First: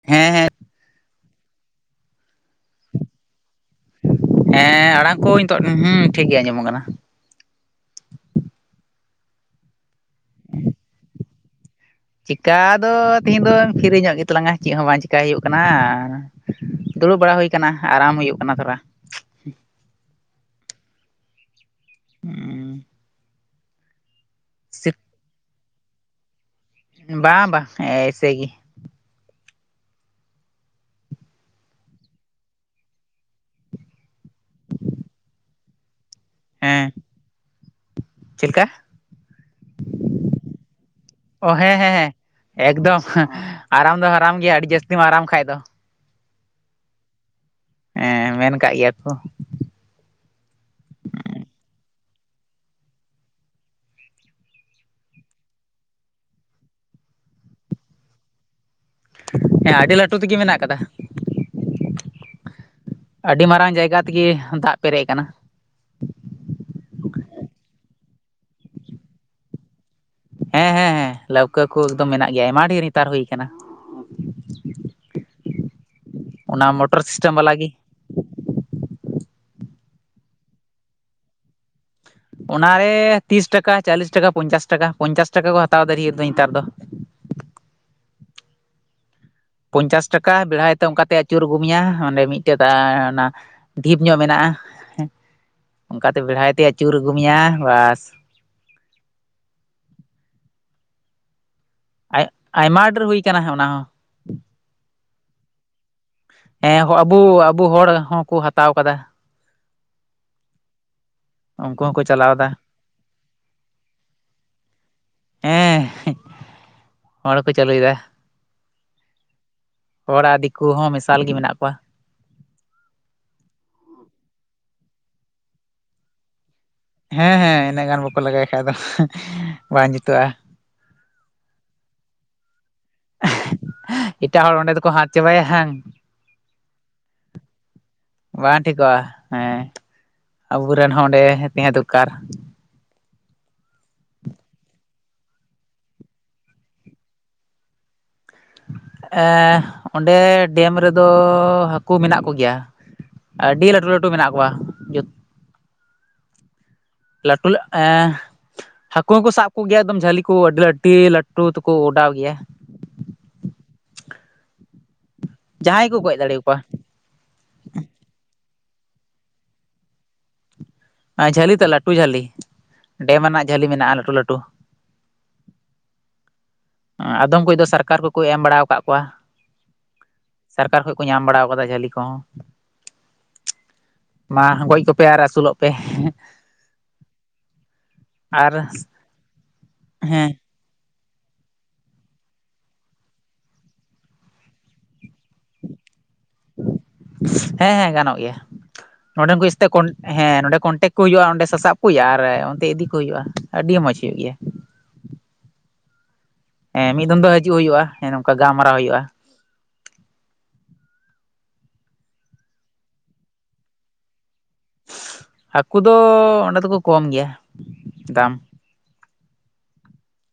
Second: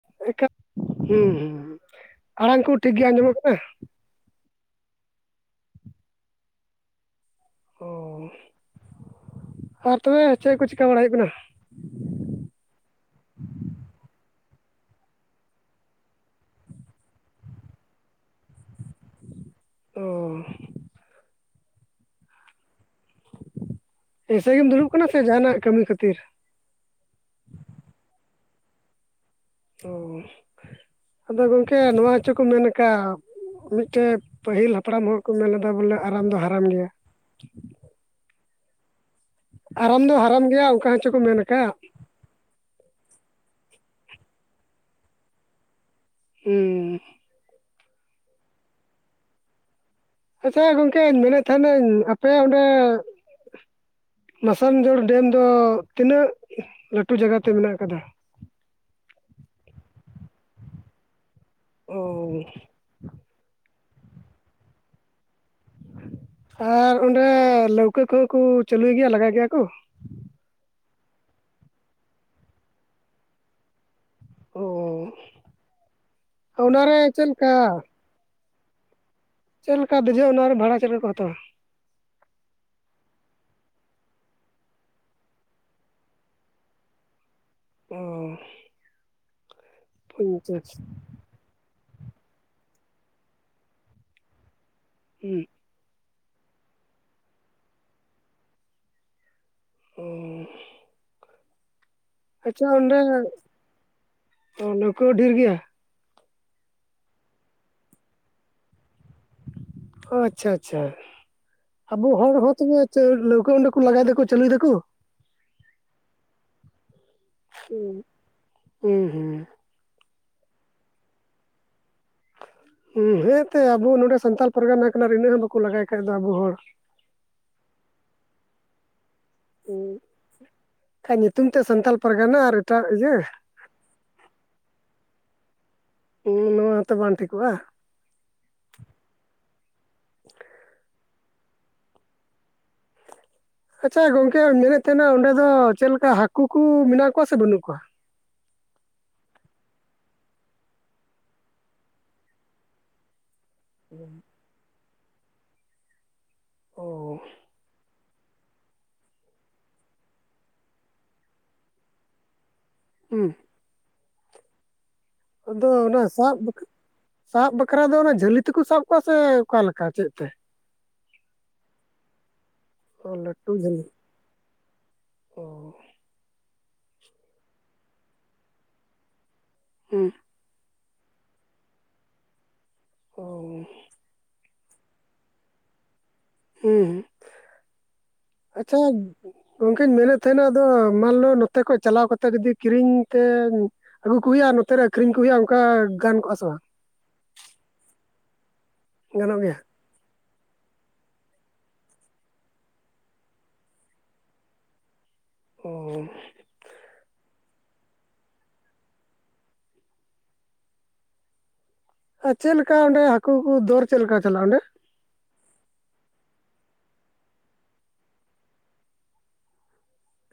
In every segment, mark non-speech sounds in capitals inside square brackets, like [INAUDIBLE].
[INAUDIBLE] ᱦᱮᱸ ᱦᱮᱸ ᱦᱩᱸ ᱦᱩᱸ ᱦᱩᱸ ᱟᱲᱟᱝ ᱠᱩ ᱴᱷᱤᱠ ᱜᱮ ᱟᱸᱡᱚᱢᱚᱜ ᱠᱟᱱᱟ? ᱦᱮᱸ ᱟᱲᱟᱝ ᱠᱚ ᱱᱤᱛᱚᱜ ᱦᱩᱸ ᱴᱷᱤᱠ ᱜᱮ ᱟᱸᱡᱚᱢᱚᱜ ᱟᱠᱟᱱᱟ᱾ ᱚᱻ ᱟᱨ ᱛᱚᱵᱮ ᱪᱮᱜ ᱠᱚ ᱪᱤᱠᱟᱹ ᱵᱟᱲᱟᱭ ᱦᱩᱭᱩᱜ ᱠᱟᱱᱟ? ᱪᱤᱠᱟ ᱫᱚ ᱛᱮᱦᱤᱧ ᱫᱚ ᱯᱷᱤᱨᱤ ᱧᱚᱜ ᱜᱮᱛᱟᱞᱟᱝᱟ ᱪᱮᱫ ᱦᱚᱸ ᱵᱟᱝ ᱪᱤᱠᱟᱹᱭ ᱦᱩᱭᱩᱜ ᱠᱟᱱᱟ᱾ ᱫᱩᱲᱩᱵ ᱵᱟᱲᱟ ᱦᱩᱭ ᱟᱠᱟᱱᱟ ᱟᱨᱟᱢ ᱦᱩᱭᱩᱜ ᱠᱟᱱᱟ ᱛᱷᱚᱲᱟ᱾ ᱚ᱾ ᱦᱩᱸ᱾ ᱮᱭᱥᱮ ᱜᱮᱢ ᱫᱩᱲᱩᱵ ᱠᱟᱱᱟ ᱥᱮ ᱡᱟᱦᱟᱱᱟᱜ ᱠᱟᱹᱢᱤ ᱠᱷᱟᱹᱛᱤᱨ? ᱵᱟᱝ ᱵᱟ, ᱮᱭᱻᱥᱮ ᱜᱤ᱾ ᱚ ᱟᱫᱚ ᱜᱚᱝᱠᱮ ᱱᱚᱣᱟ ᱦᱚᱪᱚ ᱠᱚ ᱢᱮᱱ ᱠᱟᱜ᱾ ᱢᱤᱜᱴᱮ ᱯᱟᱹᱦᱤᱞ ᱦᱟᱯᱲᱟᱢ ᱦᱚᱲ ᱠᱚ ᱢᱮᱱ ᱞᱮᱫᱟ ᱵᱚᱞᱮ ᱟᱨᱟᱢ ᱫᱚ ᱦᱟᱨᱟᱢ ᱜᱮᱭᱟ᱾ ᱪᱮᱞᱠᱟ? ᱟᱨᱟᱢ ᱫᱚ ᱦᱟᱨᱟᱢ ᱜᱮᱭᱟ ᱚᱝᱠᱟ ᱦᱚᱸᱪᱚ ᱠᱚ ᱢᱮᱱ ᱚ ᱠᱟᱜ᱾ ᱦᱮᱸ ᱦᱮᱸ ᱦᱮᱸ ᱮᱠᱫᱚᱢ, ᱟᱨᱟᱢ ᱫᱚ ᱦᱟᱨᱟᱢ ᱜᱮᱭᱟ ᱟᱹᱰᱤ ᱡᱟᱹᱥᱛᱤᱢ ᱟᱨᱟᱢ ᱠᱷᱟᱡ ᱫᱚ᱾ ᱦᱩᱸ ᱦᱮᱸ ᱢᱮᱱ ᱠᱟᱜ ᱜᱮᱭᱟ ᱠᱚ᱾ ᱟᱪᱷᱟ ᱜᱚᱝᱠᱮᱧ ᱢᱮᱱᱮᱜ ᱛᱟᱦᱮᱱᱟᱹᱧ ᱟᱯᱮᱭᱟᱜ ᱚᱸᱰᱮ ᱢᱟᱥᱟᱱᱡᱳᱲ ᱰᱮᱢ ᱫᱚ ᱛᱤᱱᱟᱹᱜ ᱞᱟᱹᱴᱩ ᱡᱟᱜᱟ ᱛᱮ ᱢᱮᱱᱟᱜ ᱟᱠᱟᱫᱟ? ᱦᱮᱸ, ᱟᱹᱰᱤ ᱞᱟᱹᱴᱩ ᱛᱮᱜᱤ ᱢᱮᱱᱟᱜ ᱠᱟᱫᱟ᱾ ᱳᱻ᱾ ᱟᱹᱰᱤ ᱢᱟᱨᱟᱝ ᱡᱟᱭᱜᱟ ᱛᱮᱜᱤ ᱫᱟᱜ ᱯᱮᱨᱮᱡ ᱟᱠᱟᱱᱟ᱾ ᱟᱨ ᱚᱸᱰᱮ ᱞᱟᱹᱣᱠᱟᱹ ᱠᱚᱦᱚᱸ ᱠᱩ ᱪᱟᱹᱞᱩᱭ ᱜᱮᱭᱟ ᱞᱟᱜᱟᱭ ᱜᱮᱭᱟ ᱠᱩ? ᱦᱮᱸ ᱦᱮᱸ ᱦᱮᱸ, ᱞᱟᱹᱣᱠᱟᱹ ᱠᱚ ᱮᱠᱫᱚᱢ ᱢᱮᱱᱟᱜ ᱜᱮᱭᱟ ᱟᱭᱢᱟ ᱰᱷᱮᱨ ᱱᱮᱛᱟᱨ ᱦᱩᱭ ᱟᱠᱟᱱᱟ᱾ ᱚᱻ ᱚᱱᱟ ᱨᱮ ᱢᱚᱴᱚᱨ ᱥᱤᱥᱴᱮᱢ ᱪᱮᱞᱠᱟ? ᱵᱟᱞᱟ ᱜᱮ ᱪᱮᱫ ᱞᱮᱠᱟ ᱫᱮᱡᱚᱜ ᱚᱱᱟᱨᱮ ᱵᱷᱟᱲᱟ ᱪᱮᱫ ᱞᱮᱠᱟ ᱠᱚ ᱦᱟᱛᱟᱣᱟ? ᱚᱱᱟᱨᱮ ᱛᱤᱥ ᱴᱟᱠᱟ ᱪᱟᱞᱤᱥ ᱴᱟᱠᱟ ᱯᱚᱧᱪᱟᱥ ᱴᱟᱠᱟ, ᱯᱚᱧᱪᱟᱥ ᱴᱟᱠᱟ ᱠᱚ ᱦᱟᱛᱟᱣ ᱰᱷᱮᱨ ᱫᱚ ᱱᱮᱛᱟᱨ ᱫᱚ᱾ ᱚ᱾ ᱯᱚᱧᱪᱟᱥ ᱴᱟᱠᱟ ᱯᱚᱧᱪᱟᱥ ᱵᱮᱲᱦᱟᱭ ᱛᱮ ᱚᱱᱠᱟ ᱛᱮ ᱪᱩᱨ ᱜᱩᱢᱭᱟ ᱚᱸᱰᱮ ᱢᱤᱜᱴᱮᱴᱟ ᱚᱱᱟ ᱰᱷᱤᱯ ᱧᱚᱜ ᱢᱮᱱᱟᱜᱼᱟ᱾ ᱩᱸ᱾ ᱚᱱᱠᱟᱛᱮ ᱵᱮᱲᱦᱟᱭ ᱛᱮ ᱟᱹᱪᱩᱨ ᱟᱹᱜᱩ ᱢᱮᱭᱟ ᱵᱟᱥ᱾ [INAUDIBLE] ᱟᱭ-ᱟᱭᱢᱟ ᱰᱮᱨ ᱦᱩᱭ ᱠᱟᱱᱟ ᱦᱟᱜ ᱚᱱᱟ ᱦᱚᱸ᱾ ᱛᱚ ᱞᱟᱹᱣᱠᱟᱹ ᱰᱷᱤᱨ ᱜᱮᱭᱟ? ᱦᱮᱸ ᱟᱵᱚ ᱟᱵᱚ ᱦᱚᱲ ᱦᱚᱸᱠᱚ ᱦᱟᱛᱟᱣ ᱠᱟᱫᱟ᱾ ᱟᱪᱪᱷᱟ ᱟᱪᱪᱷᱟ, ᱩᱱᱠᱩ ᱦᱚᱸᱠᱚ ᱟᱵᱚ ᱪᱟᱞᱟᱣ ᱦᱚᱲ ᱮᱫᱟ ᱦᱚᱸ ᱛᱚᱵᱮ ᱞᱟᱹᱣᱠᱟᱹ ᱚᱸᱰᱮ ᱠᱚ ᱞᱟᱜᱟᱭ ᱫᱟᱠᱚ ᱪᱟᱹᱞᱩᱭ ᱫᱟᱠᱚ? ᱮᱸ᱾ ᱦᱮᱸ ᱦᱩᱸ ᱦᱩᱸ᱾ ᱦᱚᱲ ᱟᱨ ᱫᱤᱠᱩ ᱦᱚᱸ ᱢᱮᱥᱟᱞ ᱜᱮ ᱢᱮᱱᱟᱜ ᱠᱚᱣᱟ᱾ ᱦᱩᱸ ᱦᱮᱸᱛᱮ ᱟᱵᱚ ᱱᱚᱰᱮ ᱥᱟᱱᱛᱟᱞ ᱯᱟᱨᱜᱟᱱᱟ ᱠᱟᱱᱟ ᱟᱨ ᱤᱱᱟᱹᱜ ᱦᱚᱸ ᱵᱟᱠᱚ ᱞᱟᱜᱟᱭ ᱠᱷᱟᱡ ᱫᱚ ᱟᱵᱚ ᱦᱚᱲ᱾ ᱦᱮᱸ ᱦᱮᱸ ᱤᱱᱟᱹᱜ ᱜᱟᱱ ᱵᱟᱠᱚ ᱞᱟᱜᱟᱭ ᱠᱷᱟᱡ ᱫᱚ ᱵᱟᱝ ᱡᱩᱛᱩᱜᱼᱟ᱾ ᱠᱷᱟ ᱧᱤᱛᱩᱢ ᱛᱮᱜ ᱥᱟᱱᱛᱟᱞ ᱯᱟᱨᱜᱟᱱᱟ ᱟᱨ ᱮᱴᱟᱜ ᱤᱭᱟᱹ᱾ ᱮᱴᱟᱜ ᱦᱚᱲ ᱚᱸᱰᱮ ᱫᱚᱠᱚ ᱦᱟᱛ ᱪᱟᱵᱟᱭᱟ ᱦᱟᱝ᱾ ᱱᱚᱣᱟ ᱦᱚᱸᱛᱚ ᱵᱟᱝ ᱴᱷᱤᱠᱚᱜᱼᱟ᱾ ᱵᱟᱝ ᱴᱷᱤᱠᱚᱜᱼᱟ ᱦᱮᱸ ᱟᱵᱚᱨᱮᱱ ᱦᱚᱸ ᱚᱸᱰᱮ ᱛᱟᱦᱮᱸ ᱫᱚᱨᱠᱟᱨ᱾ ᱟᱪᱷᱟ ᱜᱚᱝᱠᱮ ᱢᱮᱱᱮᱫ ᱛᱟᱦᱮᱱᱟ ᱚᱸᱰᱮ ᱫᱚ ᱪᱮᱫ ᱞᱮᱠᱟ ᱦᱟᱹᱠᱩ ᱠᱩ ᱢᱮᱱᱟᱜ ᱠᱚᱣᱟ ᱥᱮ ᱵᱟᱹᱱᱩᱜ ᱠᱚᱣᱟ? ᱮᱸ ᱚᱸᱰᱮ ᱰᱮᱢ ᱨᱮᱫᱚ ᱦᱟᱹᱠᱩ ᱢᱮᱱᱟᱜ ᱠᱚᱜᱮᱭᱟ᱾ ᱟᱹᱰᱤ ᱞᱟᱹᱴᱩ ᱞᱟᱹᱴᱩ ᱢᱮᱱᱟᱜ ᱠᱚᱣᱟ᱾ ᱚ ᱞᱟᱹᱴᱩ ᱞᱟ ᱟᱸ ᱦᱟᱹᱠᱩ ᱦᱚᱸᱠᱚ ᱥᱟᱵ ᱠᱚᱜᱮᱭᱟ ᱮᱠᱫᱚᱢ ᱡᱷᱟᱹᱞᱤ ᱠᱚ ᱟᱹᱰᱤ ᱞᱟᱹ ᱞᱟᱹᱴᱩ ᱛᱮᱠᱚ ᱚᱰᱟᱣ ᱜᱮᱭᱟ᱾ ᱦᱩᱸ ᱟᱫᱚ ᱡᱟᱦᱟᱸᱭ ᱠᱚ ᱚᱱᱟ ᱜᱚᱡ ᱥᱟᱵ ᱫᱟᱲᱮ ᱵᱟᱠᱷ ᱟᱠᱚᱣᱟ ᱥᱟᱵ ᱵᱟᱠᱷᱨᱟ ᱫᱚ ᱚᱱᱟ ᱡᱷᱟᱹᱞᱤ ᱛᱮᱠᱚ ᱥᱟᱵ ᱠᱚᱣᱟ ᱥᱮ ᱚᱠᱟᱞᱮ ᱞᱮᱠᱟ ᱪᱮᱫ ᱛᱮ? ᱡᱷᱟᱹᱞᱤ ᱛ ᱞᱟᱹᱴᱩ ᱡᱷᱟᱹᱞᱤ᱾ ᱟ ᱞᱟᱹᱴᱩ ᱡᱷᱟᱞᱤ ᱞᱟᱴᱩ ᱞᱟᱴᱩ ᱚ ᱟᱫᱚᱢ ᱠᱚᱫᱚ ᱥᱚᱨᱠᱟᱨ ᱠᱚᱠᱚ ᱮᱢ ᱵᱟᱲᱟ ᱟᱠᱟᱫ ᱠᱚᱣᱟ᱾ ᱦᱩᱸ ᱥᱚᱨᱠᱟᱨ ᱠᱷᱚᱡ ᱠᱚ ᱧᱟᱢ ᱵᱟᱲᱟ ᱟᱠᱟᱫᱟ ᱡᱷᱟᱹᱞᱤ ᱠᱚᱦᱚᱸ᱾ ᱚᱻ ᱢᱟ ᱜᱚᱡ ᱠᱚᱯᱮ ᱟᱨ ᱟᱹᱥᱩᱞᱚᱜ ᱯᱮ᱾ ᱦᱩᱸ ᱦᱩᱸ ᱟᱨ ᱟᱪᱷᱟ ᱜᱚᱝᱠᱮᱧ ᱢᱮᱱᱮᱫ ᱦᱮᱸ ᱛᱟᱦᱮᱱᱟ ᱫᱚ ᱢᱟᱱ ᱞᱚ ᱱᱚᱛᱮ ᱠᱷ ᱪᱟᱞᱟᱣ ᱠᱟᱛᱮ ᱡᱩᱚᱫᱤ ᱠᱤᱨᱤᱧ ᱢᱮᱛᱭᱟ ᱟᱹᱜᱩ ᱠᱚ ᱦᱩᱭᱩᱜᱼᱟ ᱱᱚᱛᱮ ᱨᱮ ᱟᱠᱷᱨᱤᱧ ᱠᱚ ᱦᱩᱭᱩᱜᱼᱟ ᱚᱱᱠᱟ ᱜᱟᱱ ᱠᱚᱜᱼᱟ ᱥᱮ ᱵᱟᱝ? ᱦᱮᱸ ᱦᱮᱸ ᱜᱟᱱᱚᱜ ᱜᱮᱭᱟ ᱜᱟᱱᱚᱜ ᱱᱚᱸᱰᱮᱱ ᱠᱚ ᱜᱮᱭᱟ? ᱤᱥᱛᱮ ᱦᱮᱸ ᱱᱚᱸᱰᱮ ᱠᱚᱱᱴᱮᱠ ᱠᱚ ᱦᱩᱭᱩᱜᱼᱟ, ᱚᱸᱰᱮ ᱥᱟᱥᱵ ᱠᱚ ᱦᱩᱭᱩᱜᱼᱟ, ᱟᱨ ᱚᱱᱛᱮ ᱤᱫᱤ ᱠᱚ ᱦᱩᱭᱩᱜᱼᱟ ᱟᱹᱰᱤ ᱢᱚᱸᱡᱽ ᱦᱩᱭᱩᱜ ᱜᱮᱭᱟ᱾ ᱚᱻ ᱦᱮᱸ ᱢᱤᱫ ᱫᱤᱱ ᱫᱚ ᱦᱤᱡᱩᱜ ᱦᱩᱭᱩᱜᱼᱟ, ᱦᱮᱸ ᱱᱚᱝᱠᱟ ᱜᱟᱞᱢᱟᱨᱟᱣ ᱦᱩᱭᱩᱜᱼᱟ᱾ ᱟᱨ ᱪᱮᱫ ᱞᱮᱠᱟ ᱚᱸᱰᱮ ᱦᱟᱠᱩ ᱠᱚ ᱫᱚᱨ ᱪᱮᱫ ᱞᱮᱠᱟ ᱪᱟᱞᱟᱜᱼᱟ ᱚᱸᱰᱮ? ᱦᱟᱹᱠᱩ ᱫᱚ ᱚᱸᱰᱮ ᱫᱚᱠᱚ ᱠᱚᱢ ᱜᱮᱭᱟ ᱫᱟᱢ᱾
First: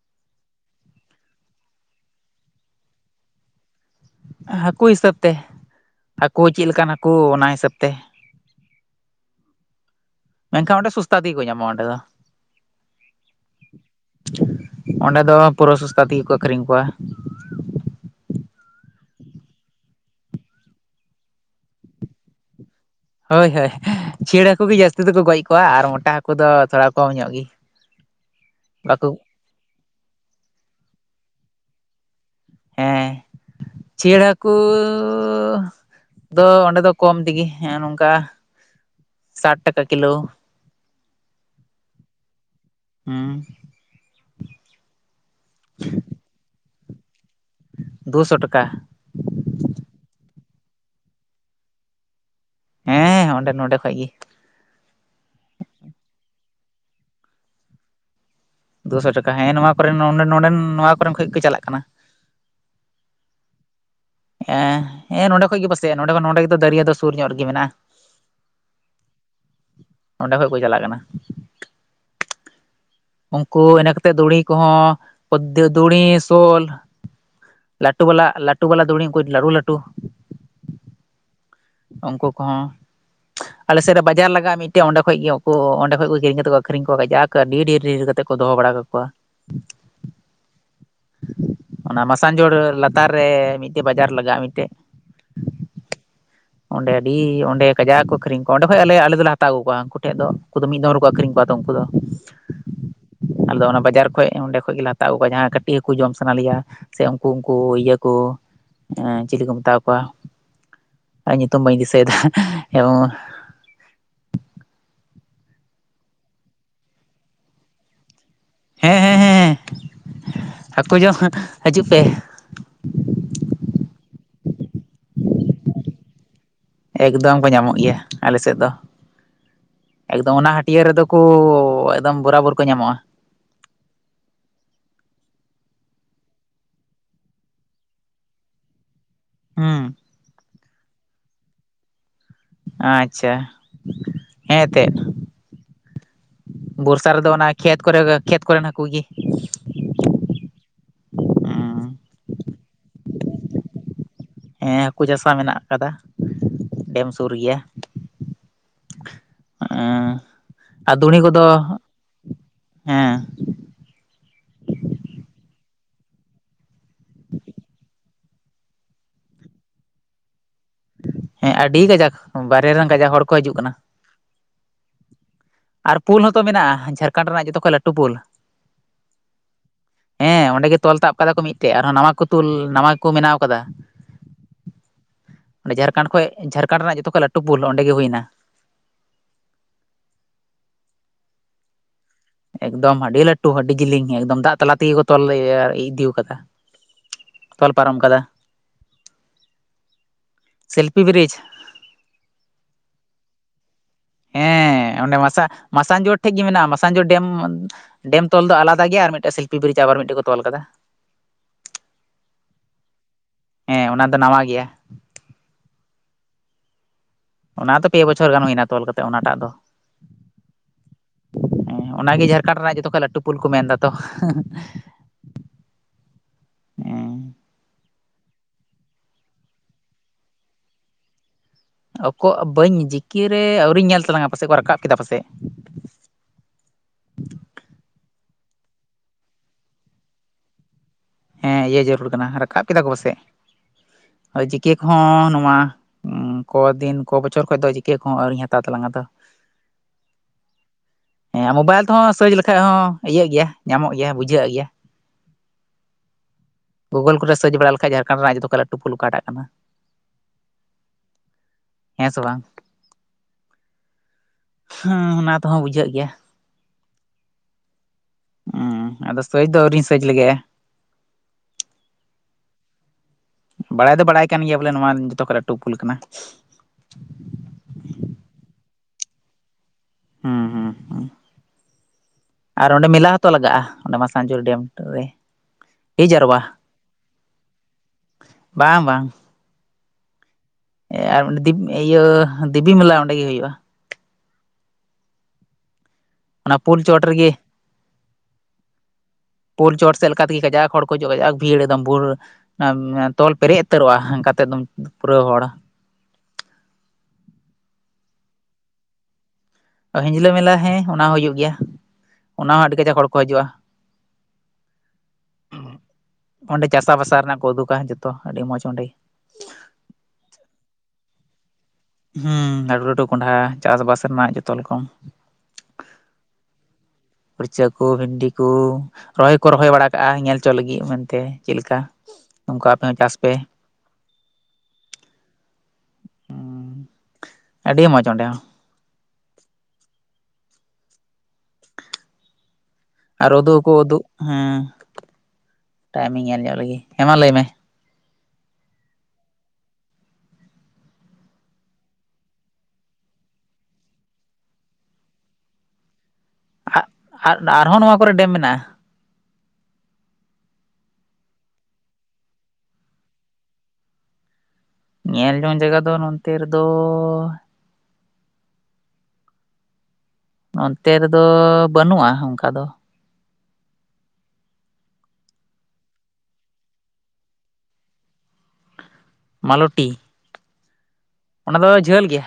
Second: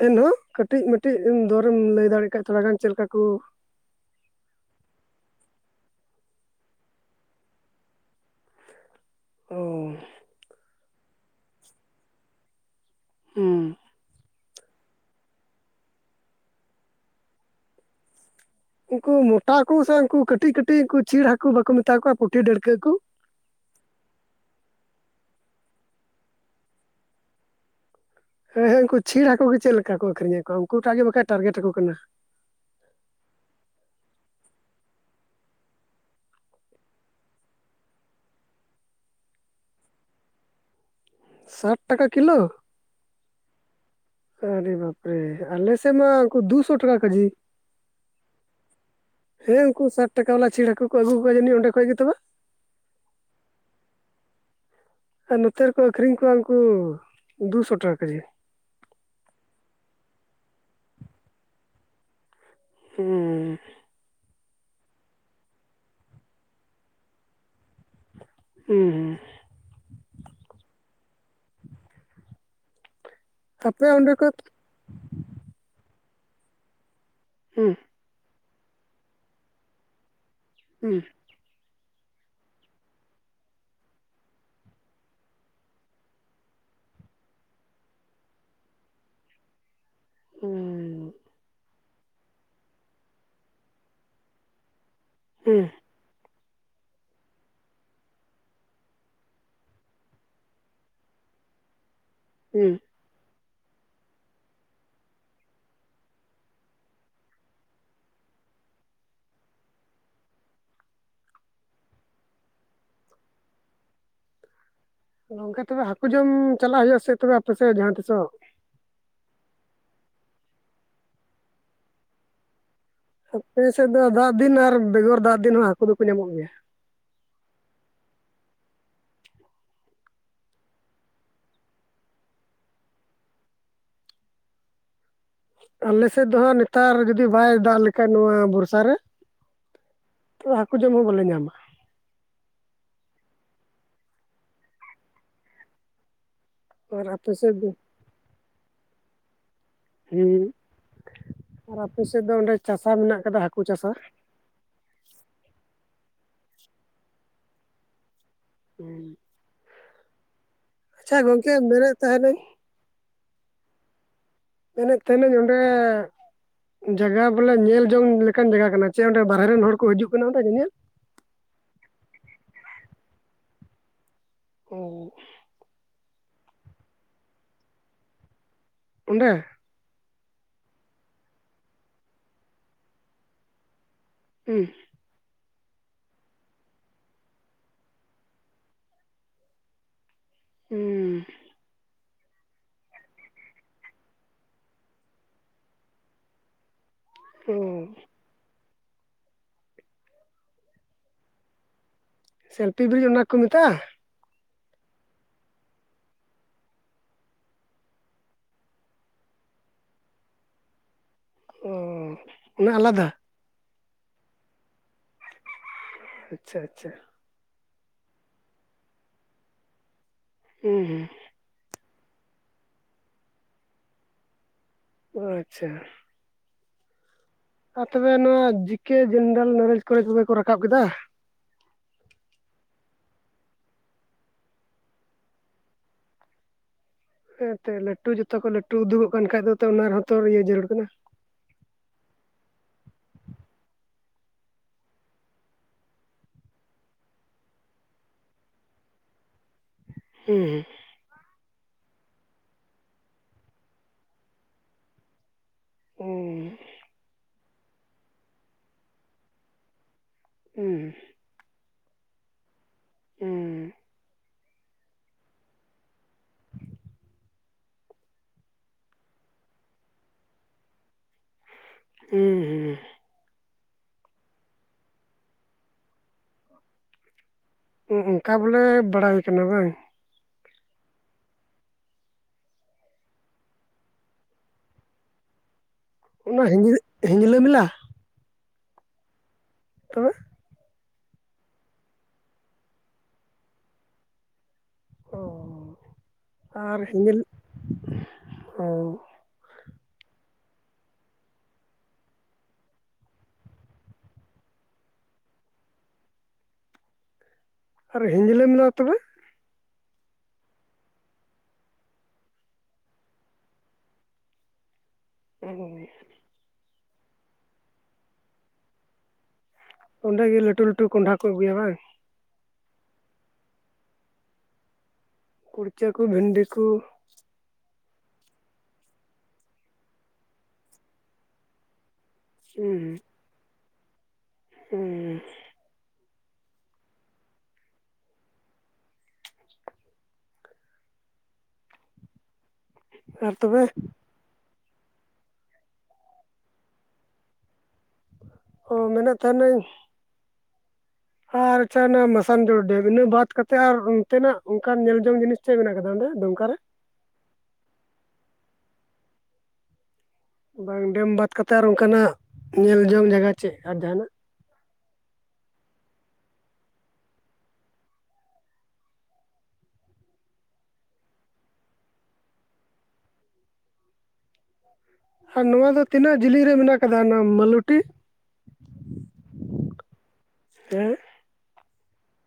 ᱮᱱᱦᱚᱸ ᱠᱟᱹᱴᱤᱡ ᱢᱴᱤᱡ ᱫᱚᱨᱮᱢ ᱞᱟᱹᱭ ᱫᱟᱲᱮᱭᱟᱜ ᱠᱷᱟᱱ ᱛᱷᱚᱲ ᱜᱟᱱ ᱪᱮᱫ ᱞᱮᱠᱟ ᱠᱚ? ᱦᱟᱹᱠᱩ ᱦᱤᱥᱟᱹᱵ ᱛᱮ ᱦᱟᱹᱠᱩ ᱪᱮᱫ ᱞᱮᱠᱟᱱ ᱱᱟᱠᱩ ᱚᱱᱟ ᱦᱤᱥᱟᱹᱵ ᱛᱮ᱾ ᱚᱻ ᱢᱮᱱᱠᱷᱟᱱ ᱚᱸᱰᱮ ᱥᱚᱥᱛᱟ ᱛᱮᱜᱮ ᱠᱚ ᱧᱟᱢᱟ ᱚᱸᱰᱮ ᱫᱚ᱾ ᱦᱩᱸ ᱚᱸᱰᱮ ᱫᱚ ᱯᱩᱨᱟᱹ ᱥᱩᱚᱥᱛᱟ ᱛᱮᱜᱮ ᱠᱚ ᱟᱹᱷᱨᱤᱧ ᱠᱚᱣᱟ᱾ ᱩᱱᱠᱩ ᱢᱚᱴᱟ ᱠᱚ ᱥᱮ ᱩᱱᱠᱩ ᱠᱟᱹᱴᱤᱡ ᱠᱟᱹᱴᱤᱡ ᱩᱱᱠᱩ ᱪᱲᱱ ᱦᱟᱹᱠᱩ ᱵᱟᱠᱚ ᱢᱮᱛᱟ ᱠᱚᱣᱟ ᱯᱩᱴᱷᱤ ᱰᱟᱹᱲᱠᱟᱹ ᱠᱚ᱾ ᱦᱳᱭ ᱦᱳᱭ ᱪᱷᱤᱲ ᱦᱟᱹᱠᱩ ᱜᱮ ᱡᱟᱹᱥᱛᱤ ᱫᱚᱠᱚ ᱜᱚᱡ ᱠᱚᱜᱣᱟ ᱟᱨ ᱢᱚᱴᱟ ᱦᱟᱹᱠᱩ ᱫᱚ ᱛᱷᱚᱲᱟ ᱠᱚᱢ ᱧᱚᱜ ᱜᱤ᱾ [INAUDIBLE] ᱦᱮᱸ ᱦᱮᱸ ᱩᱱᱠᱩ ᱪᱷᱲ ᱦᱟᱹᱠᱩ ᱜᱮ ᱪᱮᱫᱮ ᱞᱮᱠᱟ ᱠᱚ ᱟᱹᱷᱨᱤᱧ ᱟᱠ ᱠᱚᱣᱟ ᱩᱱᱠᱩ ᱴᱟᱜ ᱜᱮ ᱵᱟᱠᱷᱟ ᱴᱟᱨᱜᱮᱴ ᱟᱠᱚ ᱠᱟᱱᱟ᱾ ᱦᱮᱸ ᱪᱤᱭᱟᱲ ᱦᱟᱠᱩᱻ ᱫᱚ ᱚᱸᱰᱮ ᱫᱚ ᱠᱚᱢ ᱛᱮᱜᱮ ᱱᱚᱝᱠᱟ ᱥᱟᱴ ᱴᱟᱠᱟ ᱠᱤᱞᱳ᱾ ᱥᱟᱴ ᱴᱟᱠᱟ ᱠᱤᱞᱳ ᱦᱮᱸ ᱟᱹᱨᱮ ᱵᱟᱯᱨᱮ ᱟᱞᱮ ᱥᱮᱫ ᱢᱟ ᱩᱱᱠᱩ ᱫᱩᱥᱚ ᱴᱟᱠᱟ ᱠᱮᱡᱤ᱾ ᱫᱩ ᱥᱚ ᱴᱟᱠᱟ᱾ ᱦᱮᱸ ᱩᱱᱠᱩ ᱥᱟᱴ ᱴᱟᱠᱟ ᱵᱟᱞᱟ ᱪᱷᱲᱱ ᱦᱠᱩ ᱠᱚ ᱟᱹᱜᱩ ᱠᱚᱣᱟ ᱡᱟᱹᱱᱤᱡ ᱚᱸᱰᱮ ᱠᱷᱚᱱ ᱜᱮ ᱛᱚᱵᱮ᱾ ᱦᱮᱸ ᱚᱸᱰᱮ ᱱᱚᱰᱮ ᱠᱷᱚᱡ ᱜᱤ᱾ ᱟᱨ ᱱᱚᱛᱮ ᱨᱮᱠᱚ ᱟᱹᱠᱷᱨᱤᱧ ᱠᱚᱣᱟ ᱩᱱᱠᱩ ᱫᱩᱥᱚ ᱴᱟᱠᱟ ᱠᱮᱡᱤ᱾ ᱫᱩᱥᱚ ᱴᱟᱠᱟ ᱦᱮᱸ ᱱᱚᱣᱟ ᱠᱚᱨᱮᱱ ᱱᱚ ᱱᱚᱰᱮᱱ ᱱᱚᱣᱟ ᱠᱚᱨᱮᱱ ᱠᱷᱚᱱᱚᱡ ᱜᱮ ᱪᱟᱞᱟᱜ ᱠᱟᱱᱟ᱾ ᱦᱩᱸᱻ ᱦᱮᱸ ᱦᱮᱸ ᱱᱚᱸᱰᱮ ᱠᱷᱚᱡ ᱜᱮ ᱯᱟᱥᱮᱡ ᱱᱚᱰᱮ ᱱᱚᱰᱮᱚ ᱫᱟᱹᱨᱭᱟᱹ ᱫᱚ ᱥᱩᱨ ᱧᱚᱜ ᱨᱮᱜᱮ ᱢᱮᱱᱟᱜᱼᱟ᱾ ᱦᱮᱸ ᱦᱩᱸ ᱚᱸᱰᱮ ᱠᱷᱚᱡ ᱠᱚ ᱪᱟᱞᱟᱜ ᱠᱟᱱᱟ᱾ ᱩᱱᱠᱩ ᱟᱯᱮ ᱤᱱᱟᱹ ᱠᱟᱛᱮ ᱚᱸᱰᱮ ᱠᱚ ᱫᱩᱲᱤ ᱠᱚᱦᱚᱸ ᱚᱨᱦᱚ ᱫᱩᱲᱤ ᱥᱳᱞ ᱦᱮᱸ ᱾ ᱞᱟᱹᱴᱩ ᱵᱟᱞᱟ ᱞᱟᱹᱴᱩ ᱵᱟᱞᱟ ᱫᱩᱲᱤ ᱞᱟᱹᱴᱩ ᱞᱴᱩ [UNINTELLIGIBLE] ᱦᱩᱸ ᱾ ᱩᱱᱠᱩ ᱠᱚᱦᱚᱸ ᱾ ᱟᱞᱮᱮᱥᱮᱫ ᱨᱮ ᱵᱟᱡᱟᱨ ᱞᱟᱜᱟᱜᱼᱟ ᱢᱤᱫᱴᱮᱡ ᱚᱸᱰᱮ ᱠᱷᱚᱡ ᱜᱮ ᱩᱱᱠᱩ ᱚᱸᱰᱮ ᱠᱷᱚᱡ ᱠᱚ ᱠᱤᱨᱤᱧ ᱠᱟᱛᱮᱣᱟ ᱟᱠᱷᱨᱤᱧ ᱠᱚᱣᱟ ᱡᱟᱹᱰᱤ ᱰᱷᱮᱨ ᱾ ᱵᱤᱨ ᱠᱟᱛᱮ ᱠᱚ ᱫᱚᱦᱚ ᱵᱟᱲᱟ ᱠᱟᱠᱚᱣᱟ ᱦᱩᱸ ᱚᱱᱟ ᱢᱟᱥᱟᱝᱡᱷᱳᱲ ᱞᱟᱛᱟᱨ ᱨᱮ ᱢᱤᱫᱴᱮᱡ ᱵᱟᱡᱟᱨ ᱞᱟᱜᱟᱜᱼᱟ ᱢᱤᱫᱴᱮᱡ ᱦᱮᱸ ᱾ ᱚᱸᱰᱮ ᱟᱹᱰᱤ ᱚᱸᱰᱮ ᱠᱟᱡᱟ ᱠᱚ ᱟᱹᱷᱨᱤᱧ ᱠᱚᱣᱟ ᱚᱸᱰᱮ ᱠᱷᱚᱡ ᱟᱮ ᱟᱞᱮ ᱫᱚᱞᱮ ᱦᱟᱛᱣᱟᱜᱩ ᱠᱚᱣᱟ ᱩᱱᱠᱩ ᱴᱷᱮᱱ ᱫᱚ ᱩᱱᱠᱩ ᱫᱚ ᱢᱤᱫ ᱫᱚᱢ ᱨᱮᱠᱚ ᱟᱠᱷᱨᱤᱧ ᱠᱚᱣᱟ ᱛᱚ ᱩᱱᱠᱩ ᱫᱚ ᱾ ᱦᱸ [INAUDIBLE] ᱦᱮᱸ ᱾ ᱟᱫᱚ ᱚᱱᱟ ᱵᱟᱡᱟᱨ ᱠᱷᱚᱡ ᱚᱸᱰᱮ ᱠᱷᱚᱡ ᱜᱮᱞᱮ ᱦᱟᱛᱟᱣ ᱟᱹᱜᱩᱣᱟ ᱡᱟᱦᱟᱸ ᱠᱟᱹᱴᱤᱡ ᱦᱟᱹᱠᱩ ᱡᱚᱢ ᱥᱟᱱᱟ ᱞᱮᱭᱟ ᱥᱮ ᱩᱱᱠᱩ ᱩᱱᱠᱩ ᱤᱭᱟᱹᱠᱩ ᱪᱤᱞᱤ ᱠᱚ ᱢᱮᱛᱟ ᱠᱚᱣᱟ ᱟᱨ ᱧᱩᱛᱩᱢ ᱵᱟᱹᱧ ᱫᱤᱥᱟᱹᱭᱮᱫᱟ ᱮᱵᱚᱝ ᱜᱚᱝᱠᱮ ᱛᱚᱵᱮ ᱦᱟᱹᱠᱩ ᱡᱚᱢ ᱪᱟᱞᱟᱜ ᱦᱩᱭᱩᱜᱼᱟ ᱥᱮ ᱛᱚᱵᱮ ᱟᱯᱮ ᱥᱮᱫ ᱡᱟᱦᱟᱸ ᱛᱤᱥᱚᱜ ᱾ ᱦᱮᱸ ᱦᱮᱸ ᱦᱮᱸ ᱦᱟᱹᱠᱩ ᱡᱚᱢ ᱦᱤᱡᱩᱜ ᱯᱮ ᱾ ᱟᱯᱮ ᱥᱮᱫ ᱫᱚ ᱫᱟᱜ ᱫᱤᱱ ᱟᱨ ᱵᱮᱜᱚᱨ ᱫᱟᱜ ᱫᱤᱱ ᱦᱚᱸ ᱦᱟᱹᱠᱩ ᱫᱚᱠᱚ ᱧᱟᱢᱚᱜ ᱜᱮᱭᱟ ᱾ ᱮᱠᱫᱚᱢ ᱠᱚ ᱧᱟᱢᱚᱜ ᱜᱮᱭᱟ ᱟᱞᱮ ᱾ᱥᱮᱫ ᱫᱚ [INAUDIBLE] ᱮᱠᱫᱚᱢ ᱚᱱᱟ ᱦᱟᱹᱴᱤᱭᱟᱹ ᱨᱮᱫᱚ ᱠᱚ ᱮᱠᱫᱚᱢ ᱵᱚᱨᱟᱵᱚᱨ ᱠᱚ ᱧᱟᱢᱚᱜᱼᱟ ᱾ ᱟᱞᱮ ᱥᱮᱫ ᱫᱚᱦᱟᱸᱜ ᱱᱮᱛᱟᱨ ᱡᱩᱫᱤ ᱵᱟᱭ ᱫᱟᱜ ᱞᱮᱠᱷᱟᱡ ᱱᱚᱣᱟ ᱵᱚᱨᱥᱟ ᱨᱮ ᱦᱩᱸ ᱛ ᱦᱟᱹᱠᱩ ᱡᱚᱢ ᱦᱚᱸ ᱵᱟᱞᱮ ᱧᱟᱢᱟ ᱾ ᱟᱪᱷᱟ ᱾ ᱦᱮᱸ ᱛᱮᱫ ᱟᱨ ᱵᱚᱨᱥᱟ ᱨᱮ ᱫᱚ ᱟᱯᱮ ᱚᱱᱟ ᱥᱮᱫ ᱠᱷᱮᱛ ᱠᱚᱨᱮ ᱠᱷᱮᱛ ᱠᱚᱨᱮᱱ ᱦᱟᱹᱠᱩ ᱜᱮ ᱾ ᱦᱩᱸ ᱟᱨ ᱟᱯᱮ ᱥᱮᱫ ᱫᱚ ᱚᱸᱰᱮ ᱪᱟᱥᱟ ᱢᱮᱱᱟᱜ ᱟᱠᱟᱫᱟ ᱦᱟᱹᱠᱩ ᱪᱟᱥᱟ ᱾ ᱦᱮᱸ ᱦᱟᱹᱠᱩ ᱪᱟᱥᱟ ᱢᱮᱱᱟᱜ ᱟᱠᱟᱫᱟ ᱾ ᱰᱮᱢ ᱥᱩᱨ ᱜᱮᱭᱟ ᱾ ᱦᱮᱸ ᱾ ᱦᱮᱸ ᱟᱨ ᱫᱩᱲᱤ ᱠᱚᱫᱚ ᱜᱚᱝᱠᱮ ᱢᱮᱱᱮᱫ ᱛᱟᱦᱮᱱᱟᱹᱧ ᱦᱮᱸ ᱢᱮᱱ ᱮᱫ ᱛᱟᱦᱮᱱᱟᱹᱧ ᱚᱸᱰᱮ ᱡᱟᱭᱜᱟ ᱵᱚᱞᱮ ᱧᱮᱞ ᱡᱚᱝ ᱾ ᱚᱱᱠᱟᱱ ᱡᱟᱭᱜᱟ ᱠᱟᱱᱟ ᱪᱮ ᱚᱸᱰᱮ ᱵᱟᱨᱦᱨᱮ ᱨᱮᱱ ᱦᱚᱲ ᱠᱚ ᱦᱤᱡᱩᱜ ᱠᱟᱱᱟ ᱚᱰᱸᱮ ᱧᱮᱧᱮᱞ ᱦᱮᱸ ᱟᱹᱰᱤ ᱠᱟᱡᱟᱠ ᱵᱟᱨᱦᱨᱮ ᱨᱮᱱ ᱠᱟᱡᱟᱠ ᱦᱚᱲ ᱠᱚ ᱦᱤᱡᱩᱜ ᱠᱟᱱᱟ ᱾ ᱚᱸ ᱾ ᱟᱨ ᱯᱩᱞ ᱦᱚᱸᱛᱚ ᱢᱮᱱᱟᱜᱼᱟ ᱡᱷᱟᱲᱠᱷᱚᱸᱰ ᱨᱮᱱᱟᱜ ᱡᱚᱛᱚ ᱠᱷᱚᱡ ᱞᱟᱹᱴᱩ ᱯᱩᱞ ᱾ ᱚᱸᱰᱮ ᱾ ᱦᱮᱸ ᱚᱸᱰᱮ ᱜᱮ ᱛᱚᱞ ᱛᱟᱵ ᱠᱟᱫᱟ ᱠᱚ ᱢᱤᱫᱴᱮᱡ ᱟᱨᱦᱚᱸ ᱱᱟᱣᱟ ᱠᱚ ᱛᱩᱞ ᱱᱟᱣᱟ ᱜᱮ ᱠᱚ ᱵᱮᱱᱟᱣ ᱠᱟᱫᱟ ᱾ ᱦᱩᱸ ᱾ ᱡᱷᱟᱲᱠᱷᱚᱸᱰ ᱠᱷᱚᱡ ᱡᱷᱟᱲᱠᱷᱚᱸᱰ ᱨᱮᱱᱟᱜ ᱡᱚᱛᱚ ᱠᱷᱚᱡ ᱞᱟᱹᱴᱩ ᱯᱩᱞ ᱚᱸᱰᱮ ᱜᱮ ᱦᱩᱭᱮᱱᱟ ᱾ ᱦᱩᱸ ᱾ ᱮᱠᱫᱚᱢ ᱟᱹᱰᱤ ᱞᱟᱹᱴᱩ ᱟᱹᱰᱤ ᱡᱤᱞᱤᱧ ᱮᱠᱫᱚᱢ ᱫᱟᱜ ᱛᱟᱞᱟ ᱛᱮ ᱜᱮ ᱠᱚ ᱛᱚᱞ ᱤᱫᱤ ᱟᱠᱟᱫᱟ ᱚ ᱾ ᱛᱚᱞ ᱯᱟᱨᱚᱢ ᱠᱟᱫᱟ ᱥᱤᱞᱯᱤ ᱵᱨᱤᱡᱽ ᱾ ᱥᱮᱞᱯᱷᱤ ᱵᱨᱤᱡᱽ ᱚᱱᱟ ᱠᱚ ᱢᱮᱛᱟᱜ-ᱟ ᱦᱮᱸ ᱚᱱᱮ ᱢᱟᱥᱟ ᱢᱟᱥᱟᱝᱡᱳᱲ ᱴᱷᱮᱡ ᱜᱮ ᱢᱮᱱᱟᱜ-ᱟ ᱢᱟᱥᱟᱝᱡᱳᱲ ᱰᱮᱢ ᱰᱮᱢ ᱛᱚᱞ ᱫᱚ ᱟᱞᱟᱫᱟ ᱜᱮᱭᱟ ᱟᱨ ᱢᱤᱫᱴᱮᱱ ᱥᱤᱞᱯᱤ ᱵᱨᱤᱡᱽ ᱟᱵᱟᱨ ᱢᱤᱫᱴᱮᱡ ᱠᱚ ᱛᱚᱞ ᱠᱟᱫᱟ ᱾ ᱚᱻ ᱚᱱᱟ ᱟᱞᱟᱫᱟ ᱾ ᱦᱮᱸ ᱚᱱᱟ ᱫᱚ ᱱᱟᱣᱟ ᱜᱮᱭᱟ ᱾ [INAUDIBLE] ᱟᱪᱪᱷᱟ ᱟᱪᱪᱷᱟ ᱾ ᱚᱱᱟ ᱫᱚ ᱯᱮ ᱵᱚᱪᱷᱚᱨ ᱜᱟᱱ ᱦᱩᱭᱱᱟ ᱛᱚᱞ ᱠᱟᱛᱮ ᱚᱱᱟ ᱴᱟᱜ ᱫᱚ ᱾ ᱦᱮᱸ ᱦᱮᱸ ᱾ ᱦᱮᱸ ᱚᱱᱟ ᱜᱮ ᱡᱷᱟᱨᱠᱷᱚᱸᱰ ᱨᱮᱱᱟᱜ ᱡᱚᱛᱚ ᱠᱷᱚᱡ ᱞᱟᱹᱴᱩ ᱯᱩᱞ ᱠᱚ ᱢᱮᱱ ᱫᱟ ᱛᱚ ᱟᱪᱷᱟ ᱾ ᱦᱮᱸ ᱟᱨ ᱛᱚᱵᱮ ᱱᱚᱣᱟ ᱡᱤ ᱠᱮ ᱡᱮᱱᱟᱨᱮᱞ ᱱᱚᱞᱮᱡᱽ ᱠᱚᱨᱮ ᱠᱚᱜᱮ ᱠᱚ ᱨᱟᱠᱟᱵ ᱠᱮᱫᱟ ᱾ ᱚᱠᱚ ᱵᱟᱹᱧ ᱡᱤᱠᱤᱨᱮ ᱟᱹᱣᱨᱤᱧ ᱧᱮᱞ ᱛᱟᱞᱟᱝᱟ ᱯᱟᱥᱮᱡ ᱠᱚ ᱨᱟᱠᱟᱵ ᱠᱮᱫᱟ ᱯᱟᱥᱮᱡ ᱦᱮᱸᱛᱚ ᱞᱟᱹᱴᱩ ᱡᱚᱛᱚ ᱠᱚ ᱞᱟᱹᱴᱩ ᱩᱫᱩᱜᱚᱜ ᱠᱟᱱ ᱠᱷᱟᱡ ᱚᱱᱟ ᱨᱮᱦᱚᱛᱚ ᱤᱭᱟᱹ ᱡᱟᱹᱨᱩᱲ ᱠᱟᱱᱟ ᱦᱮᱸ ᱤᱭᱟᱹ ᱡᱟᱹᱨᱩᱲ ᱠᱟᱱᱟ ᱨᱟᱠᱟᱵ ᱠᱮᱫᱟ ᱠᱚ ᱯᱟᱥᱮᱡ ᱟ ᱪᱤᱠᱤ ᱠᱚᱦᱚᱸ ᱱᱚᱶᱟ ᱠᱚᱫᱤᱱ ᱠᱚ ᱵᱚᱪᱷᱚᱨ ᱠᱷᱚᱱ ᱫᱚ ᱡᱤᱠᱮ ᱠᱚᱦᱚᱸ ᱟᱹᱣᱨᱤᱧ ᱦᱟᱛᱟᱣ ᱛᱟᱞᱟᱝ ᱟ ᱛᱚ ᱦᱮᱸ ᱦᱮᱸ ᱦᱮᱸ ᱢᱳᱵᱟᱭᱤᱞ ᱛᱮᱦᱚᱸ ᱥᱟᱹᱨᱪ ᱞᱮᱠᱷᱟᱡ ᱦᱚᱸ ᱤᱭᱟᱹᱜ ᱜᱮᱭᱟ ᱧᱟᱢᱚᱜ ᱜᱮᱭᱟ ᱵᱩᱡᱷᱟᱹᱜ ᱜᱮᱭᱟ ᱦᱮᱸ ᱜᱳᱜᱳᱞ ᱠᱚᱨᱮ ᱥᱟᱨᱪ ᱵᱟᱲᱟ ᱞᱮᱠᱷᱟᱡ ᱡᱷᱟᱲᱠᱷᱚᱸᱰ ᱨᱮᱱᱟᱜ ᱡᱚᱛᱚᱠᱷᱚᱡ ᱞᱟᱹᱴᱩ ᱯᱩᱞ ᱚᱠᱟᱴᱟᱜ ᱠᱟᱱᱟ ᱦᱮᱸ ᱦᱮᱸ ᱥᱮ ᱵᱟᱝ ᱦᱮᱸ ᱦᱮᱸ ᱚᱱᱟ ᱛᱮᱦᱚᱸ ᱵᱩᱡᱷᱟᱹᱜ ᱜᱮᱭᱟ ᱦᱩᱸ ᱟᱫᱚ ᱥᱟ. ᱡ ᱟᱹᱣᱨᱤᱧ ᱥᱟᱹᱡ ᱞᱮᱜᱟ. ᱭᱜ ᱮ ᱦᱩᱸ ᱦᱩᱸ ᱵᱟᱲᱟᱭ ᱫᱚ ᱵᱟᱲᱟᱭ ᱠᱟᱱ ᱜᱮᱭᱟ ᱵᱚᱞᱮ ᱱᱚᱶᱟ ᱡᱚᱛᱚ ᱠᱷᱚᱡ ᱞᱟᱹᱴᱩ ᱯᱩᱞ ᱠᱟᱱᱟ᱾ ᱦᱩᱸ ᱦᱩᱸ ᱚᱝᱠᱟ ᱵᱚᱞᱮ ᱵᱟᱲᱟᱭ ᱦᱩᱭ ᱟᱠᱟᱱᱟ ᱵᱟᱝ ᱦᱩᱸ ᱦᱩᱸ ᱦᱩᱸ ᱟᱨ ᱚᱸᱰᱮ ᱢᱮᱞᱟ ᱦᱚᱸᱛᱚ ᱞᱟᱜᱟᱜ-ᱟ ᱚᱸᱰᱮ ᱢᱟᱥᱟᱝᱡᱳᱲ ᱰᱮᱢ ᱨᱮ ᱦᱮ ᱡᱟᱨᱣᱟ ᱚᱱᱟ ᱦᱤᱧᱟ ᱦᱤᱧᱡᱽᱞᱟᱹ ᱢᱮᱞᱟ ᱵᱟᱝ ᱵᱟᱝ ᱛᱚᱵᱮ ᱟᱨ ᱤᱭᱟᱹ ᱫᱤᱵᱤ ᱢᱮᱞᱟ ᱚᱸᱰᱮ ᱜᱮ ᱦᱩᱭᱩᱜ-ᱟ ᱚ ᱚᱱᱟ ᱟᱨ ᱯᱩᱞ ᱪᱚᱴ ᱦᱤᱸᱡᱽᱞᱟᱹ ᱨᱤᱜᱤ ᱚ ᱯᱳᱞ ᱪᱚᱴ ᱥᱮᱫ ᱞᱮᱠᱟ ᱛᱮᱜᱮ ᱜᱟᱡᱟᱜ ᱦᱚᱲ ᱠᱚ ᱦᱤᱡᱚᱜ ᱜᱟᱡᱟᱜ ᱵᱷᱤᱲ ᱮᱠᱫᱚᱢ ᱵᱷᱩᱲ ᱛᱚᱞ ᱯᱮᱨᱮᱡ ᱩᱛᱟᱹᱨᱚᱜᱼᱟ ᱦᱟᱸᱠᱟᱛᱮ ᱮᱠᱫᱚᱢ ᱯᱩᱨᱟᱹ ᱦᱚᱲ ᱟᱨ ᱦᱤᱡᱽᱞᱟᱹ ᱢᱮᱞᱟ ᱛᱚᱵᱮ ᱚ ᱦᱤᱧᱡᱽᱞᱟᱹ ᱢᱮᱞᱟ ᱦᱮᱸ ᱚᱱᱟ ᱦᱚᱸ ᱦᱩᱭᱩᱜ ᱜᱮᱭᱟ ᱚᱱᱟ ᱦᱚᱸ ᱟᱹᱰᱤ ᱠᱟᱡᱟᱠ ᱦᱚᱲ ᱠᱚ ᱦᱤᱡᱩᱜᱼᱟ [INAUDIBLE] [INAUDIBLE] ᱚᱸᱰᱮ ᱪᱟᱥᱟ ᱵᱷᱟᱥᱟ ᱨᱮᱱᱟᱜ ᱠᱚ ᱩᱫᱩᱜᱟ ᱡᱚᱛᱚ ᱟᱹᱰᱤ ᱢᱚᱸᱡᱽ ᱚᱸᱰᱮ ᱚᱸᱰᱮ ᱜᱤ ᱞᱟᱹᱴᱩ ᱞᱟᱹᱴᱩ ᱠᱚᱸᱦᱚᱰᱟ ᱠᱚ ᱟᱹᱜᱩᱭᱟ ᱵᱟᱝ ᱦᱩᱸ ᱞᱟᱹᱴᱩ ᱞᱟᱹᱴᱩ ᱠᱚᱸᱰᱷᱟᱦᱟ ᱪᱟᱥ ᱵᱟᱥ ᱨᱮᱱᱟᱜ ᱡᱚᱛᱚ ᱨᱚᱠᱚᱢ ᱠᱩᱲᱪᱟᱹ ᱠᱩ, ᱵᱷᱤᱱᱰᱤ ᱠᱩ ᱠᱩᱲᱪᱟ ᱠᱩ ᱵᱷᱤᱱᱰᱤ ᱠᱩ ᱨᱚᱦᱚᱭ ᱠᱚ ᱨᱚᱦᱚᱭ ᱵᱟᱲᱟ ᱠᱟᱜᱼᱟ ᱧᱮᱞ ᱚᱪᱚ ᱞᱟᱹᱜᱤᱫ ᱢᱮᱱᱛᱮ ᱪᱮᱫ ᱞᱮᱠᱟ? ᱱᱚᱝᱠᱟ ᱦᱩᱸ ᱟᱯᱮ ᱦᱚᱸ ᱪᱟᱥ ᱯᱮ᱾ ᱦᱩᱸ ᱟᱹᱰᱤ ᱢᱚᱡᱽ ᱚᱸᱰᱮ ᱦᱚᱸ ᱟᱨ ᱩᱫᱩᱜ ᱦᱚᱠᱩ ᱩᱫᱩᱜ ᱦᱮᱸ ᱴᱟᱭᱤᱢᱤᱝ ᱧᱮᱞ ᱧᱚᱜ ᱞᱮᱜᱤ ᱦᱮᱢᱟ ᱞᱟᱹᱭ ᱢᱮ ᱚ ᱢᱮᱱᱮᱫ ᱛᱟᱦᱮᱱᱟᱹᱧ ᱟᱨ ᱟᱪᱷᱟ ᱚᱱᱟ ᱢᱟᱥᱟᱱᱡᱳᱲ ᱰᱮᱢ ᱤᱱᱟᱹ ᱵᱟᱫ ᱠᱟᱛᱮᱫ ᱟᱨ ᱚᱱᱛᱮᱱᱟᱜ ᱚᱱᱠᱟ ᱧᱮᱞ ᱡᱚᱝ ᱡᱤᱱᱤᱥ ᱪᱮᱫ ᱢᱮᱱᱟᱜ ᱟᱠᱟᱫᱟ ᱚᱸᱰᱮ ᱫᱩᱢᱠᱟ ᱨᱮ? ᱟᱨ ᱟ ᱟᱨᱦᱚᱸ ᱱᱚᱶᱟ ᱠᱚᱨᱮ ᱰᱮᱢ ᱢᱮᱱᱟᱜ-ᱟ ᱵᱟᱝ ᱰᱮᱢ ᱵᱟᱫ ᱠᱟᱛᱮᱫ ᱟᱨ ᱚᱱᱠᱟᱱᱟᱜ ᱧᱮᱞ ᱡᱚᱝ ᱡᱟᱭᱜᱟ ᱪᱮᱫ ᱟᱨ ᱡᱟᱦᱱᱟᱜ? ᱧᱮᱞ ᱡᱚᱝ ᱡᱟᱭᱜᱟ ᱫᱚ ᱱᱚᱛᱮ ᱨᱮᱫᱚ ᱚᱱᱛᱮ ᱨᱮᱫᱚ ᱵᱟᱹᱱᱩᱜ-ᱟ ᱚᱱᱠᱟ ᱫᱚ ᱟᱨ ᱱᱚᱶᱟ ᱫᱚ ᱛᱤᱱᱟᱹᱜ ᱡᱤᱞᱤᱧ ᱨᱮ ᱢᱮᱱᱟᱜ ᱠᱟᱫᱟ ᱚᱱᱟ ᱢᱟᱞᱩᱴᱤ? ᱢᱟᱞᱚᱴᱤ ᱦᱮᱸ ᱚᱱᱟ ᱫᱚ ᱡᱷᱟᱹᱞ ᱜᱮᱭᱟ᱾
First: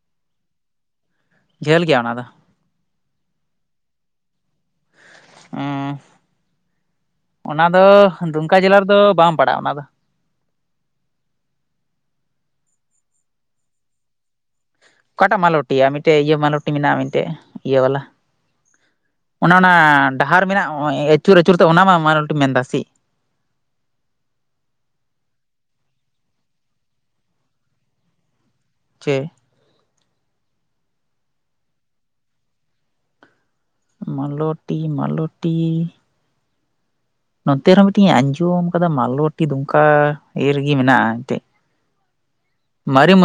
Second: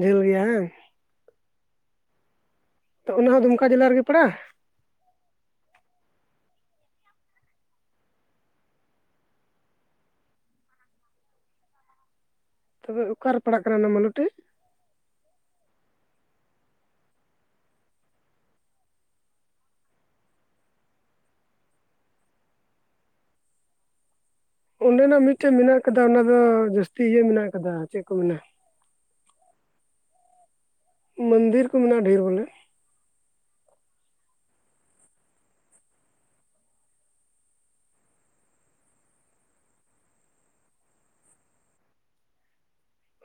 ᱡᱷᱟᱹᱞ ᱜᱮᱭᱟ ᱦᱟᱝ᱾ ᱡᱷᱟᱹᱞ ᱜᱮᱭᱟ ᱚᱱᱟ ᱫᱚ᱾ ᱛᱚ ᱚᱱᱟ ᱦᱚᱸ ᱫᱩᱢᱠᱟ ᱡᱮᱞᱟ ᱨᱮᱜᱮ ᱯᱟᱲᱟᱜ-ᱟ᱾ ᱦᱟᱸ ᱚᱱᱟ ᱫᱚ ᱫᱩᱢᱠᱟ ᱡᱮᱞᱟ ᱨᱮᱫᱚ ᱵᱟᱝ ᱯᱟᱲᱟᱜ-ᱟ ᱚᱱᱟ ᱫᱚ ᱛᱚᱵᱮ ᱚᱠᱟᱨᱮ ᱯᱟᱲᱟᱜ ᱠᱟᱱᱟ ᱚᱱᱟ ᱢᱟᱱᱚᱴᱤᱡ᱾ ᱚᱠᱟᱴᱟᱜ ᱢᱟᱞᱚᱴᱤᱭᱟ ᱢᱤᱴᱮᱜ ᱤᱭᱟᱹ ᱢᱟᱞᱚᱴᱤ ᱢᱤᱫᱴᱮᱡ ᱤᱭᱟᱹ ᱵᱟᱞᱟ᱾ ᱚᱱᱟ ᱚᱱᱟ ᱰᱟᱦᱟᱨ ᱢᱮᱱᱟᱜ ᱟᱹᱪᱩᱨ ᱟᱹᱪᱩᱨ ᱛᱮ ᱚᱱᱟ ᱢᱟ ᱢᱟᱞᱚᱴᱤᱜ ᱢᱮᱱ ᱫᱟ ᱥᱮ ᱥᱤᱜ ᱚᱸᱰᱮ ᱱᱟᱜ ᱢᱤᱫᱴᱮᱡ ᱢᱮᱱᱟᱜ ᱟᱠᱟᱫᱟ ᱚᱱᱟ ᱫᱚ ᱡᱟᱹᱥᱛᱤ ᱤᱭᱟᱹ ᱢᱮᱱᱟᱜ ᱟᱠᱟᱫᱟ ᱪᱮᱫ ᱠᱚ ᱢᱮᱱᱟ᱾ ᱪᱮ ᱢᱚᱱᱫᱤᱨ ᱠᱚ ᱢᱮᱱᱟᱜ-ᱟ ᱰᱷᱤᱨ ᱵᱚᱞᱮ᱾ ᱢᱟᱞᱚᱴᱤ ᱢᱟᱞᱚᱴᱤ ᱱᱚᱛᱮ ᱨᱮᱦᱚᱸ ᱢᱤᱫᱴᱡ ᱤᱧ ᱟᱸᱡᱚᱢ ᱟᱠᱟᱫᱟ ᱢᱟᱞᱚᱴᱤ ᱫᱩᱢᱠᱟ ᱤᱭᱟᱹ ᱨᱮᱜᱮ ᱢᱮᱱᱟᱜ-ᱟ ᱮᱱᱛᱮᱡ᱾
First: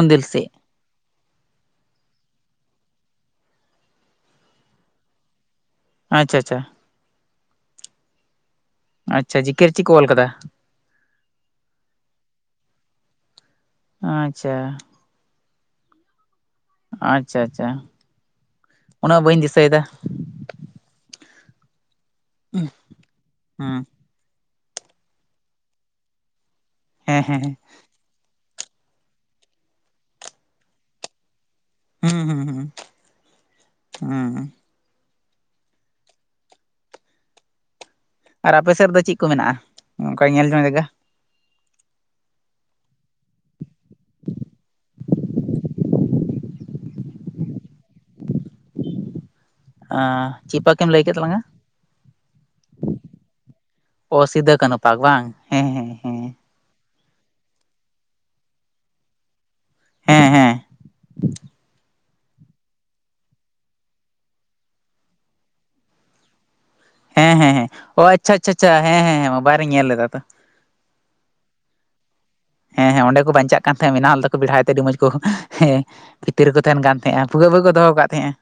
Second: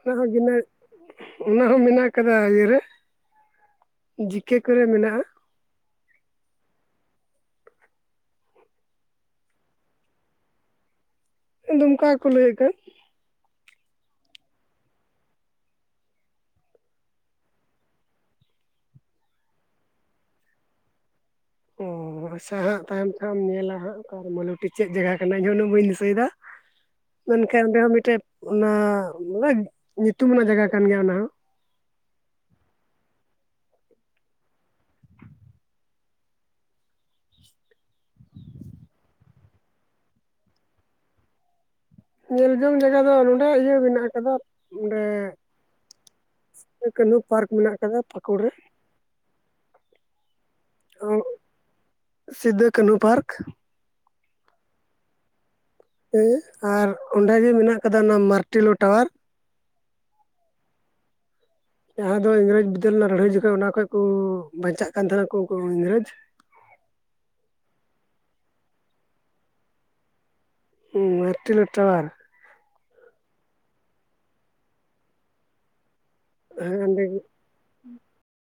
ᱮ ᱥᱮᱫ ᱵᱷᱟᱜᱱᱟ ᱚᱱᱟ ᱦᱚᱸ ᱢᱮᱱᱟᱜ ᱟᱠᱟᱫᱟ ᱤᱭᱟᱹᱨᱮ ᱡᱤᱠᱮ ᱠᱚᱨᱮ ᱢᱮᱱᱟᱜ-ᱟ᱾ ᱟᱪᱷᱟ ᱟᱪᱷᱟ ᱟᱪᱪᱷᱟ ᱡᱤᱠᱮ ᱨᱮ ᱪᱤᱜ ᱠᱚ ᱚᱞ ᱠᱟᱫᱟ᱾ ᱫᱚᱢᱠᱟ ᱜᱮᱠᱚ ᱞᱟᱹᱭ ᱟᱠᱟᱫ ᱟᱪᱪᱷᱟ ᱟᱪᱪᱷᱟ ᱟᱪᱪᱷᱟ ᱩᱱᱟᱹᱜ ᱵᱟᱹᱧ ᱫᱤᱥᱟᱹᱭ ᱫᱟ ᱟᱪᱷᱟ ᱦᱟᱸᱜ ᱛᱟᱭᱚᱢ ᱛᱮ ᱦᱟᱸᱜ ᱮᱢ ᱧᱮᱞᱟ ᱦᱩᱸ ᱦᱟᱸᱜ, ᱢᱟᱞᱩᱴᱤ ᱪᱮᱫ ᱡᱟᱭᱜᱟ ᱠᱟᱱᱟ? ᱤᱧ ᱦᱚ ᱩᱱᱟᱜ ᱵᱟᱹᱧ ᱫᱤᱥᱟᱭ ᱫᱟ ᱫᱤᱥᱟᱹᱭ ᱫᱟ᱾ ᱦᱮᱸ ᱦᱮᱸ ᱢᱮᱱᱠᱷᱟᱡ ᱚᱸᱰᱮ ᱦᱚᱸ ᱢᱤᱫᱴᱮᱡ ᱚᱱᱟ ᱚᱱᱟ ᱧᱩᱛᱩᱢ ᱟᱱᱟᱜ ᱡᱟᱭᱜᱟ ᱠᱟᱱ ᱜᱮᱭᱟ ᱚᱱᱟᱦᱚ᱾ ᱦᱩᱸ ᱦᱩᱸ ᱦᱩᱸ ᱦᱩᱸ [INAUDIBLE] ᱟᱨ ᱟᱯᱮ ᱥᱮᱫ ᱫᱚ ᱪᱮᱫ ᱠᱚ ᱢᱮᱱᱟᱜᱼᱟ᱾ ᱚᱱᱠᱟ ᱧᱮᱞ ᱡᱚᱝ ᱡᱟᱭᱜᱟ ᱧᱮᱞ ᱡᱚᱝ ᱡᱟᱭᱜᱟ ᱫᱚ ᱱᱚᱸᱰᱮ ᱤᱭᱟᱹ ᱢᱮᱱᱟᱜ ᱟᱠᱟᱫᱟ᱾ ᱚᱸᱰᱮ ᱠᱟᱹᱱᱦᱩ ᱯᱟᱨᱠ ᱢᱮᱱᱟᱜ ᱟᱠᱟᱫᱟ ᱯᱟᱠᱩᱲ ᱨᱮ᱾ ᱟ ᱥᱤᱫᱷᱟ. ᱠᱟᱹᱱᱦᱩ ᱯᱟᱨᱠᱚ᱾ ᱚ ᱥᱤᱫᱷᱟᱹ ᱠᱟᱱᱩ ᱯᱟᱨᱠᱚ ᱵᱟᱝ ᱦᱮᱸ ᱦᱮᱸ ᱟᱨ ᱚᱸᱰᱮ ᱜᱮ ᱢᱮᱱᱟᱜ ᱟᱠᱟᱫᱟ ᱚᱱᱟ ᱢᱟᱨᱴᱮᱞᱳ ᱴᱟᱣᱟᱨ ᱦᱮᱸ ᱦᱮᱸ ᱡᱟᱦᱟᱸ ᱫᱚ ᱤᱝᱨᱮᱡᱽ ᱵᱤᱫᱟᱹᱞ ᱨᱮᱱᱟᱜ ᱞᱟᱹᱲᱦᱟᱹᱭ ᱡᱚᱠᱷᱮᱡ ᱚᱱᱟ ᱠᱷᱚᱡ ᱠᱚ ᱵᱟᱧᱪᱟᱜ ᱠᱟᱱ ᱛᱟᱦᱮᱱᱟ ᱩᱱᱠᱩ ᱤᱝᱨᱮᱡᱽ ᱦᱮᱸ ᱦᱮᱸ ᱚ ᱟᱪᱪᱷᱟ ᱟᱪᱪᱷᱟ ᱦᱮᱸ ᱦᱮᱸ ᱢᱚᱵᱟᱭᱤᱞ ᱨᱮᱧ ᱧᱮᱞ ᱞᱮᱫᱟ ᱛᱚ᱾ ᱦᱩ ᱢᱟᱨᱴᱤᱞᱳ ᱴᱟᱣᱟᱨ ᱦᱮᱸ ᱦᱮᱸ ᱚᱸᱰᱮ ᱠᱚ ᱵᱟᱧᱪᱟᱜ ᱠᱟᱱ ᱛᱟᱦᱮᱸᱫ, ᱢᱮᱱᱟᱣ ᱞᱮᱫᱟ ᱠᱚ ᱵᱮᱲᱦᱟᱭ ᱛᱮ ᱟᱹᱰᱤ ᱢᱚᱸᱡᱽ ᱠᱚ, ᱦᱮᱸ ᱵᱷᱤᱛᱤᱨ ᱨᱮᱠᱚ ᱦᱮᱸ ᱛᱟᱦᱮᱱ ᱠᱟᱱ ᱚᱸᱰᱮ ᱜᱮ ᱛᱟᱦᱮᱸᱼᱟ᱾ ᱵᱷᱩᱜᱟᱹᱜ ᱵᱷᱩᱵᱟᱹᱜ ᱠᱚ ᱫᱚᱦᱚ ᱟᱠᱟᱫ ᱛᱟᱦᱮᱸᱜᱼᱟ᱾